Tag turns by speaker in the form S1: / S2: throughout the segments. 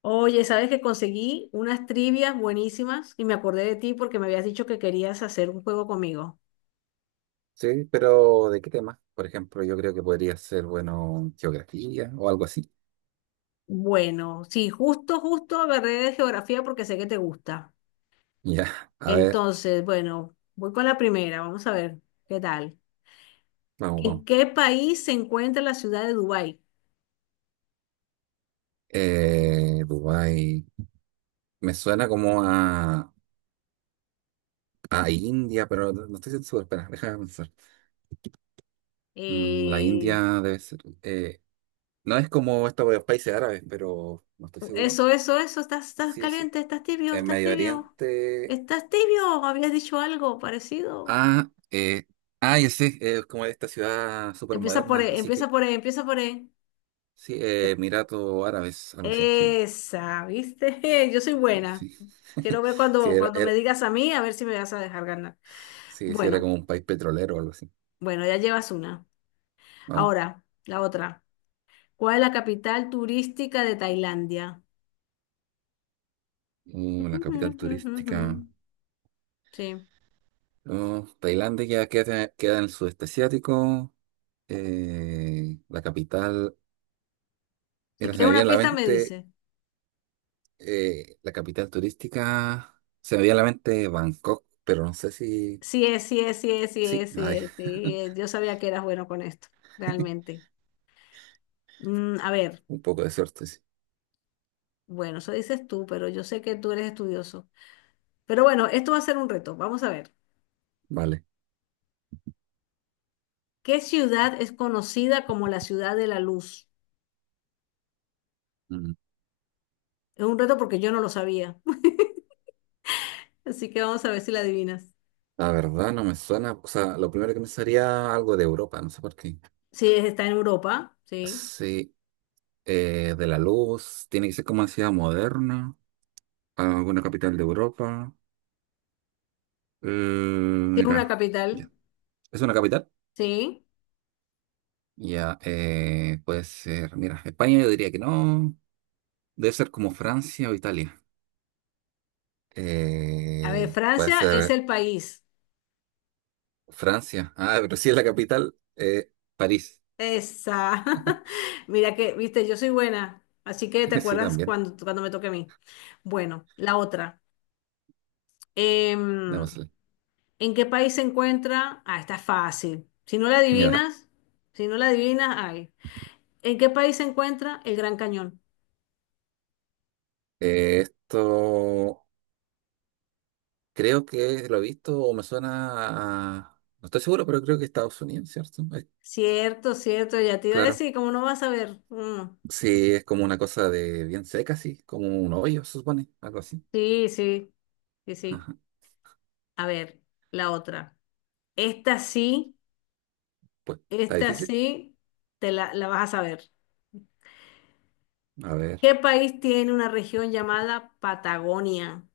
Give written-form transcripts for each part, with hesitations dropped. S1: Oye, sabes que conseguí unas trivias buenísimas y me acordé de ti porque me habías dicho que querías hacer un juego conmigo.
S2: Sí, pero ¿de qué tema? Por ejemplo, yo creo que podría ser, bueno, geografía o algo así.
S1: Bueno, sí, justo agarré de geografía porque sé que te gusta.
S2: Ya, a ver,
S1: Entonces, bueno, voy con la primera, vamos a ver qué tal.
S2: vamos,
S1: ¿En
S2: vamos.
S1: qué país se encuentra la ciudad de Dubái?
S2: Dubái. Me suena como a India, pero no estoy seguro. Espera, déjame pensar. La
S1: Eh,
S2: India debe ser. No es como estos países árabes, pero no estoy seguro.
S1: eso, eso, eso, estás
S2: Sí, sí.
S1: caliente, estás tibio,
S2: En
S1: estás
S2: Medio
S1: tibio,
S2: Oriente.
S1: estás tibio, habías dicho algo parecido.
S2: Ah, ya sé, es como esta ciudad súper
S1: Empieza por
S2: moderna,
S1: E,
S2: así
S1: empieza
S2: que
S1: por E, empieza por E.
S2: sí, Emiratos Árabes, algo así, sí.
S1: Esa, ¿viste? Yo soy buena.
S2: Sí.
S1: Quiero ver
S2: Sí,
S1: cuando, cuando me digas a mí, a ver si me vas a dejar ganar.
S2: sí, sí, era
S1: Bueno,
S2: como un país petrolero o algo así.
S1: bueno, ya llevas una.
S2: Vamos.
S1: Ahora, la otra. ¿Cuál es la capital turística de Tailandia?
S2: La capital turística.
S1: Sí.
S2: Tailandia ya queda en el sudeste asiático. La capital.
S1: Si
S2: Mira, se
S1: quieres
S2: me viene
S1: una
S2: a la
S1: pista, me
S2: mente
S1: dice.
S2: la capital turística. Se me viene a la mente Bangkok, pero no sé si.
S1: Sí es, sí es, sí es, sí
S2: Sí,
S1: es, sí
S2: ay,
S1: es, sí es. Yo sabía que eras bueno con esto, realmente. Mm, a ver,
S2: un poco de suerte, sí.
S1: bueno, eso dices tú, pero yo sé que tú eres estudioso. Pero bueno, esto va a ser un reto. Vamos a ver.
S2: Vale.
S1: ¿Qué ciudad es conocida como la ciudad de la luz?
S2: Mm,
S1: Es un reto porque yo no lo sabía, así que vamos a ver si la adivinas.
S2: La verdad no me suena. O sea, lo primero que me sería algo de Europa, no sé por qué.
S1: Sí, está en Europa, sí.
S2: Sí, de la luz, tiene que ser como una ciudad moderna, alguna capital de Europa.
S1: Tiene una
S2: Mira,
S1: capital,
S2: ya. ¿Es una capital?
S1: sí.
S2: Ya, puede ser, mira, España yo diría que no, debe ser como Francia o Italia.
S1: A ver,
S2: Puede
S1: Francia es
S2: ser
S1: el país.
S2: Francia, ah, pero si es la capital, París,
S1: Esa. Mira que, viste, yo soy buena, así que te
S2: sí,
S1: acuerdas
S2: también,
S1: cuando me toque a mí. Bueno, la otra. Em,
S2: démosle.
S1: ¿En qué país se encuentra? Ah, está fácil. Si no la
S2: Ya.
S1: adivinas, si no la adivinas, ay. ¿En qué país se encuentra el Gran Cañón?
S2: Esto creo que lo he visto o me suena a, no estoy seguro, pero creo que Estados Unidos, ¿cierto?
S1: Cierto, cierto, ya te iba a
S2: Claro.
S1: decir, ¿cómo no vas a ver? Mm,
S2: Sí, es como una cosa de bien seca, sí, como un hoyo, se supone, algo así.
S1: sí, sí, sí, sí.
S2: Ajá.
S1: A ver, la otra. Esta sí,
S2: Pues está
S1: esta
S2: difícil.
S1: sí, te la vas a saber.
S2: A ver.
S1: ¿Qué país tiene una región llamada Patagonia?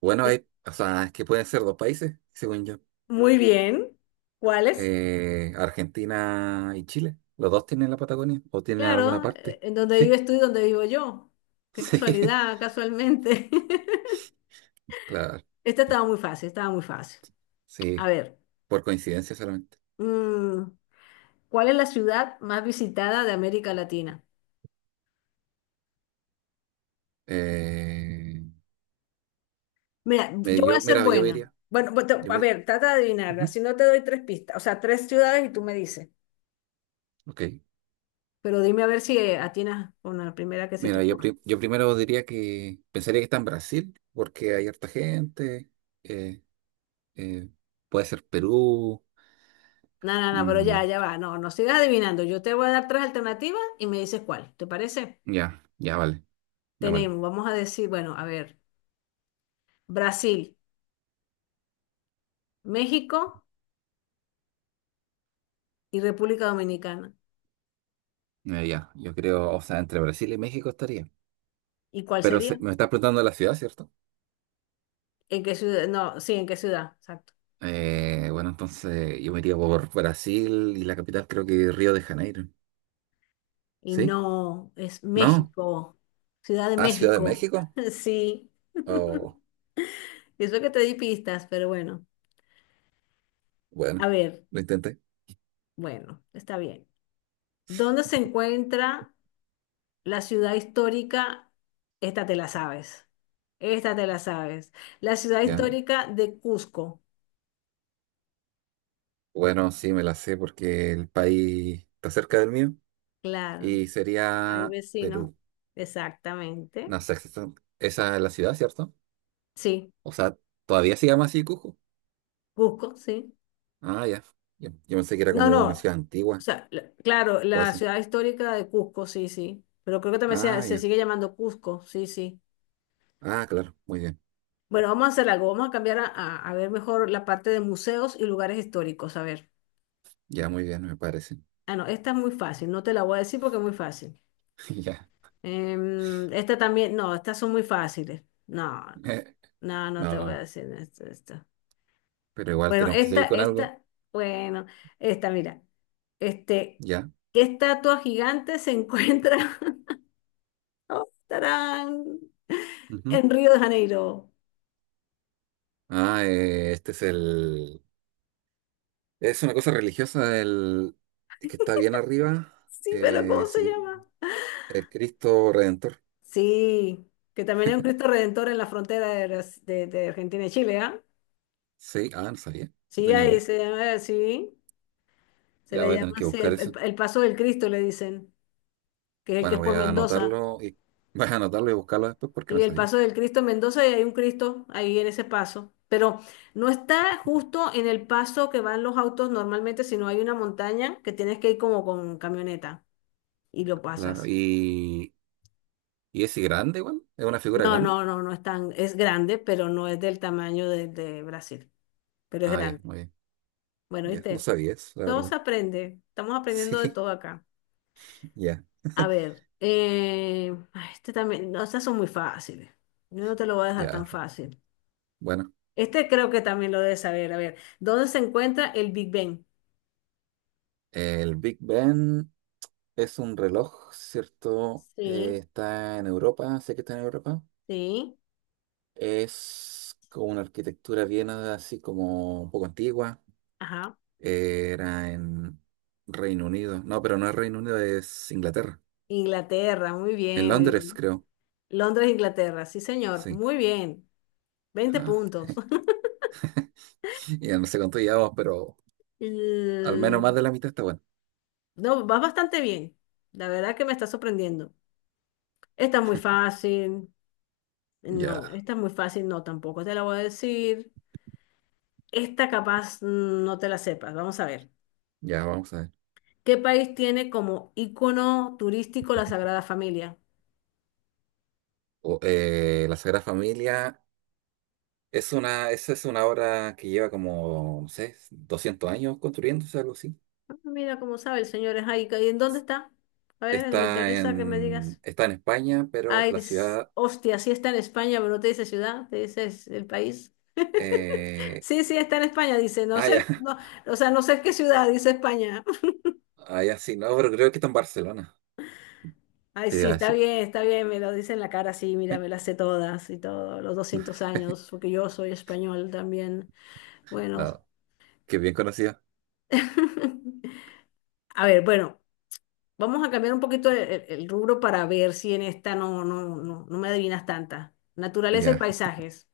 S2: Bueno,
S1: Es-
S2: hay, o sea, es que pueden ser dos países, según yo.
S1: Muy bien. ¿Cuáles?
S2: Argentina y Chile. ¿Los dos tienen la Patagonia o tienen alguna
S1: Claro,
S2: parte?
S1: en donde
S2: Sí,
S1: vives tú y donde vivo yo. Qué
S2: sí,
S1: casualidad, casualmente.
S2: claro,
S1: Esta estaba muy fácil, estaba muy fácil. A
S2: sí,
S1: ver,
S2: por coincidencia solamente.
S1: mm, ¿cuál es la ciudad más visitada de América Latina?
S2: Eh,
S1: Mira, yo voy a ser
S2: Mira, yo me
S1: buena.
S2: diría,
S1: Bueno,
S2: yo
S1: a
S2: me,
S1: ver, trata de adivinar.
S2: ujú,
S1: Así no te doy tres pistas, o sea, tres ciudades y tú me dices.
S2: ok.
S1: Pero dime a ver si atinas con la primera que se te
S2: Mira,
S1: ocurra.
S2: yo primero diría que pensaría que está en Brasil, porque hay harta gente. eh, eh, Puede ser Perú.
S1: No, no, no, pero ya,
S2: Mm,
S1: ya va. No, no sigas adivinando. Yo te voy a dar tres alternativas y me dices cuál. ¿Te parece?
S2: ya, ya, vale, ya, vale.
S1: Tenemos, vamos a decir, bueno, a ver, Brasil, México y República Dominicana.
S2: Ya, yo creo, o sea, entre Brasil y México estaría.
S1: ¿Y cuál
S2: Pero
S1: sería?
S2: me estás preguntando la ciudad, ¿cierto?
S1: ¿En qué ciudad? No, sí, ¿en qué ciudad? Exacto.
S2: Bueno, entonces yo me iría por Brasil y la capital creo que Río de Janeiro.
S1: Y
S2: ¿Sí?
S1: no, es
S2: ¿No?
S1: México, Ciudad de
S2: Ah, Ciudad de
S1: México.
S2: México.
S1: Sí.
S2: Oh,
S1: Eso que te di pistas, pero bueno. A
S2: bueno,
S1: ver,
S2: lo intenté.
S1: bueno, está bien. ¿Dónde se encuentra la ciudad histórica? Esta te la sabes. Esta te la sabes. La ciudad
S2: Ya.
S1: histórica de Cusco.
S2: Bueno, sí, me la sé porque el país está cerca del mío
S1: Claro,
S2: y
S1: ahí
S2: sería
S1: vecino.
S2: Perú.
S1: Exactamente.
S2: No sé, esa es la ciudad, ¿cierto?
S1: Sí,
S2: O sea, todavía se llama así Cusco.
S1: Cusco, sí.
S2: Ah, ya. Ya. Yo pensé que era
S1: No,
S2: como una
S1: no.
S2: ciudad
S1: O
S2: antigua
S1: sea, claro,
S2: o
S1: la
S2: eso.
S1: ciudad histórica de Cusco, sí, sí. Pero creo que también se,
S2: Ah,
S1: se
S2: ya.
S1: sigue llamando Cusco, sí, sí.
S2: Ah, claro. Muy bien.
S1: Bueno, vamos a hacer algo, vamos a cambiar a ver mejor la parte de museos y lugares históricos. A ver.
S2: Ya, muy bien, me parece.
S1: Ah, no, esta es muy fácil, no te la voy a decir porque es muy fácil.
S2: Ya.
S1: Em, esta también, no, estas son muy fáciles. No, no,
S2: Eh,
S1: no te voy
S2: no,
S1: a decir esto, esto.
S2: pero igual
S1: Bueno,
S2: tenemos que
S1: esta,
S2: seguir con algo.
S1: esta, bueno, esta, mira. Este,
S2: Ya.
S1: ¿qué estatua gigante se encuentra? Oh, tarán,
S2: Ujú.
S1: en Río de Janeiro.
S2: Ah, este es el, es una cosa religiosa, el que está bien arriba.
S1: Sí, pero ¿cómo se
S2: Se llama
S1: llama?
S2: el Cristo Redentor.
S1: Sí, que también hay un Cristo Redentor en la frontera de, de Argentina y Chile, ¿ah?
S2: Sí. Ah, no sabía. No
S1: Sí,
S2: tenía
S1: ahí
S2: idea.
S1: se llama así, se
S2: Ya
S1: le
S2: voy a
S1: llama
S2: tener que
S1: así,
S2: buscar
S1: el,
S2: eso.
S1: el Paso del Cristo le dicen, que es el que
S2: Bueno,
S1: es
S2: voy
S1: por
S2: a
S1: Mendoza.
S2: anotarlo y Voy a anotarlo y buscarlo después porque
S1: Sí,
S2: no
S1: el
S2: sabía.
S1: Paso del Cristo en Mendoza y hay un Cristo ahí en ese paso, pero no está justo en el paso que van los autos normalmente, sino hay una montaña que tienes que ir como con camioneta y lo
S2: Claro.
S1: pasas.
S2: ¿Y es grande igual? ¿Es una figura
S1: No,
S2: grande?
S1: no, no, no es tan, es grande, pero no es del tamaño de Brasil, pero es
S2: Ah, ya,
S1: grande.
S2: muy bien.
S1: Bueno,
S2: Ya, no
S1: ¿viste?
S2: sabía eso, la
S1: Todo
S2: verdad.
S1: se aprende. Estamos aprendiendo de
S2: Sí,
S1: todo acá.
S2: ya,
S1: A ver, ay, este también, no, estas son muy fáciles. Yo no te lo voy a dejar
S2: ya.
S1: tan fácil.
S2: Bueno,
S1: Este creo que también lo debes saber. A ver, ¿dónde se encuentra el Big Ben?
S2: el Big Ben es un reloj, ¿cierto?
S1: Sí,
S2: Está en Europa, sé que está en Europa.
S1: sí,
S2: Es con una arquitectura bien así como un poco antigua.
S1: ajá.
S2: Era en Reino Unido. No, pero no es Reino Unido, es Inglaterra.
S1: Inglaterra, muy
S2: En
S1: bien, muy
S2: Londres,
S1: bien.
S2: creo.
S1: Londres, Inglaterra, sí, señor,
S2: Sí.
S1: muy bien. 20
S2: Ah,
S1: puntos.
S2: ya no sé cuánto llevamos, pero al menos más
S1: Mm,
S2: de la mitad está bueno.
S1: no, vas bastante bien. La verdad que me está sorprendiendo. Está muy fácil. No,
S2: Ya.
S1: esta es muy fácil, no tampoco te la voy a decir. Esta capaz mm, no te la sepas, vamos a ver.
S2: Ya, vamos a ver.
S1: ¿Qué país tiene como ícono turístico la Sagrada Familia?
S2: La Sagrada Familia esa es una obra que lleva como, no sé, 200 años construyéndose, algo así.
S1: Ah, mira cómo sabe el señor es ahí. ¿Y en dónde está? A ver, me
S2: Está
S1: interesa que me
S2: en,
S1: digas.
S2: está en España, pero
S1: Ay,
S2: la ciudad.
S1: hostia, sí está en España, pero no te dice ciudad, te dice es el país.
S2: eh,
S1: Sí, sí, está en España, dice, no
S2: ah,
S1: sé,
S2: ya,
S1: o sea, no sé qué ciudad, dice España.
S2: ah, ya, sí, no, pero creo que está en Barcelona,
S1: Ay,
S2: te
S1: sí,
S2: iba a decir.
S1: está bien, me lo dice en la cara, sí, mira, me las sé todas y todo, los 200 años, porque yo soy español también. Bueno,
S2: No, que bien conocida.
S1: a ver, bueno, vamos a cambiar un poquito el, el rubro para ver si en esta no, no, no, no me adivinas tanta. Naturaleza y
S2: Ya,
S1: paisajes.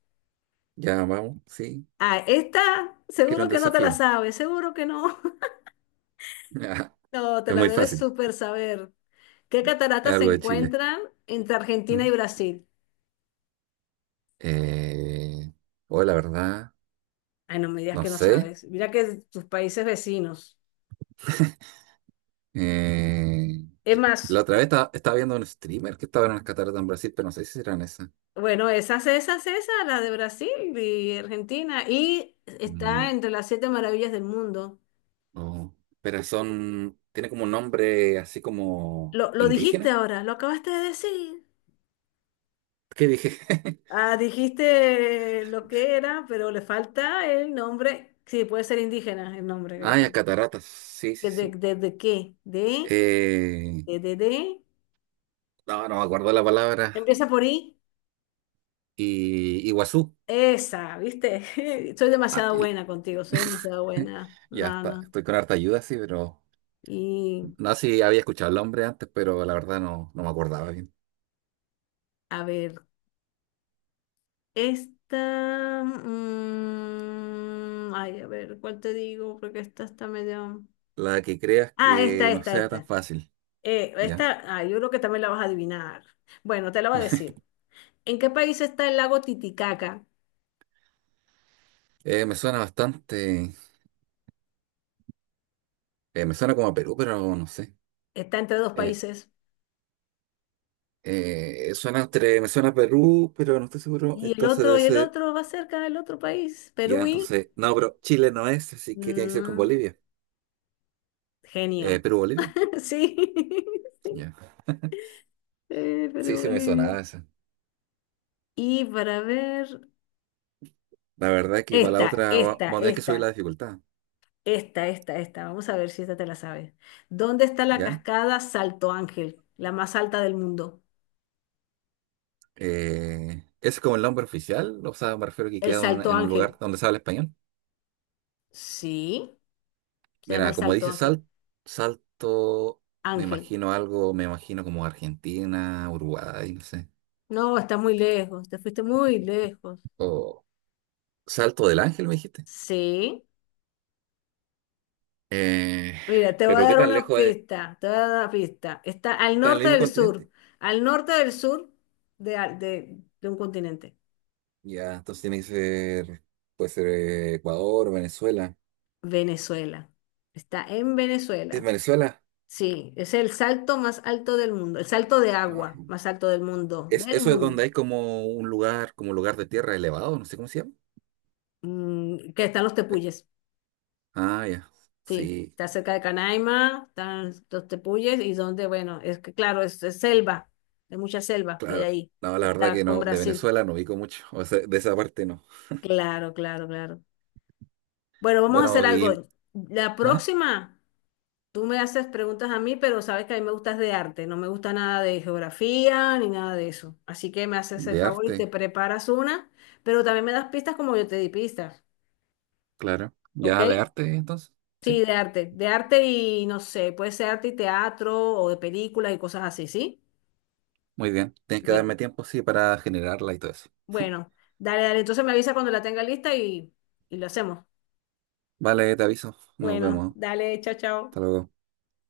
S2: ya vamos, sí,
S1: Ah, esta
S2: quiero
S1: seguro
S2: un
S1: que no te la
S2: desafío.
S1: sabes, seguro que no. No, te
S2: es
S1: la
S2: muy
S1: debes
S2: fácil,
S1: súper saber. ¿Qué
S2: es
S1: cataratas se
S2: algo de Chile.
S1: encuentran entre Argentina y
S2: Mm.
S1: Brasil?
S2: Eh, o la verdad,
S1: Ay, no me digas
S2: no
S1: que no
S2: sé.
S1: sabes. Mira que tus países vecinos.
S2: Eh,
S1: Es
S2: la
S1: más.
S2: otra vez estaba, viendo un streamer que estaba en las cataratas en Brasil, pero no sé si eran esas.
S1: Bueno, esas, esas, esas, la de Brasil y Argentina. Y
S2: Mm,
S1: está entre las 7 maravillas del mundo.
S2: no. Pero son, tiene como un nombre así como
S1: Lo dijiste
S2: indígena.
S1: ahora, lo acabaste de decir.
S2: ¿Qué dije?
S1: Ah, dijiste lo que era, pero le falta el nombre. Sí, puede ser indígena el nombre que le
S2: Ah, ya,
S1: falta.
S2: cataratas. Sí, sí, sí.
S1: De qué? ¿De?
S2: Eh,
S1: De, de?
S2: no, no me acuerdo la palabra.
S1: Empieza por I.
S2: Y Iguazú.
S1: Esa, ¿viste? Soy
S2: Ah,
S1: demasiado buena contigo, soy demasiado buena.
S2: ya
S1: No,
S2: está,
S1: no.
S2: estoy con harta ayuda, sí, pero
S1: Y
S2: no sé si había escuchado el nombre antes, pero la verdad no, no me acordaba bien.
S1: a ver. Esta, mm, ay, a ver, ¿cuál te digo? Porque esta está medio...
S2: La que creas
S1: Ah, esta,
S2: que no
S1: esta,
S2: sea tan
S1: esta.
S2: fácil. Ya.
S1: Esta, ah, yo creo que también la vas a adivinar. Bueno, te la voy a decir. ¿En qué país está el lago Titicaca?
S2: Me suena bastante, me suena como a Perú, pero no sé.
S1: Está entre dos
S2: Eh,
S1: países.
S2: Suena entre, me suena a Perú, pero no estoy seguro. Entonces debe
S1: Y el
S2: ser,
S1: otro va cerca del otro país.
S2: ya,
S1: Perú y...
S2: entonces, no, pero Chile no es, así que tiene que ser con
S1: no,
S2: Bolivia.
S1: genio.
S2: Perú, Bolivia.
S1: Sí, sí,
S2: Ya. Sí,
S1: Perú,
S2: sí me
S1: Bolivia.
S2: sonaba esa.
S1: Y para ver,
S2: La verdad que para la
S1: esta,
S2: otra
S1: esta,
S2: vamos a tener que subir
S1: esta.
S2: la dificultad,
S1: Esta, esta, esta. Vamos a ver si esta te la sabes. ¿Dónde está la
S2: ¿ya?
S1: cascada Salto Ángel, la más alta del mundo?
S2: ¿Es como el nombre oficial? O sea, me refiero que
S1: El
S2: queda
S1: Salto
S2: en un lugar
S1: Ángel.
S2: donde se habla español.
S1: Sí, se llama
S2: Mira,
S1: el
S2: como
S1: Salto
S2: dice
S1: Ángel.
S2: salto, me
S1: Ángel.
S2: imagino algo, me imagino como Argentina, Uruguay, no sé.
S1: No, está muy lejos, te fuiste muy lejos.
S2: O Salto del Ángel, me dijiste.
S1: Sí.
S2: Eh,
S1: Mira, te voy a
S2: pero ¿qué
S1: dar
S2: tan
S1: una
S2: lejos es?
S1: pista, te voy a dar una pista. Está al
S2: Está en el
S1: norte
S2: mismo
S1: del sur,
S2: continente.
S1: al norte del sur de, de un continente.
S2: Ya, entonces tiene que ser, puede ser Ecuador, Venezuela.
S1: Venezuela. Está en
S2: ¿Es
S1: Venezuela.
S2: Venezuela?
S1: Sí, es el salto más alto del mundo, el salto de
S2: Ah,
S1: agua más alto
S2: ¿es,
S1: del
S2: eso es
S1: mundo,
S2: donde hay como un lugar, como lugar de tierra elevado, no sé cómo se llama?
S1: mm, que están los
S2: Eh,
S1: tepuyes,
S2: ah, ya.
S1: sí,
S2: Sí,
S1: está cerca de Canaima, están los tepuyes y donde, bueno, es que claro, es selva, hay mucha selva que hay
S2: claro.
S1: ahí,
S2: No,
S1: que
S2: la verdad
S1: está
S2: que
S1: con
S2: no, de
S1: Brasil,
S2: Venezuela no ubico mucho, o sea, de esa parte no.
S1: claro, claro, claro. Bueno, vamos a hacer
S2: Bueno, y,
S1: algo, la
S2: ¿ah?
S1: próxima tú me haces preguntas a mí, pero sabes que a mí me gustas de arte, no me gusta nada de geografía ni nada de eso. Así que me haces el
S2: De
S1: favor y
S2: arte,
S1: te preparas una, pero también me das pistas como yo te di pistas,
S2: claro.
S1: ¿ok?
S2: Ya de arte, entonces. Sí,
S1: Sí, de arte y no sé, puede ser arte y teatro o de películas y cosas así, ¿sí?
S2: muy bien. Tienes que
S1: Bueno,
S2: darme tiempo, sí, para generarla y todo eso.
S1: bueno, dale, dale, entonces me avisa cuando la tenga lista y lo hacemos.
S2: Vale, te aviso. Nos
S1: Bueno,
S2: vemos.
S1: dale, chao,
S2: Hasta
S1: chao.
S2: luego.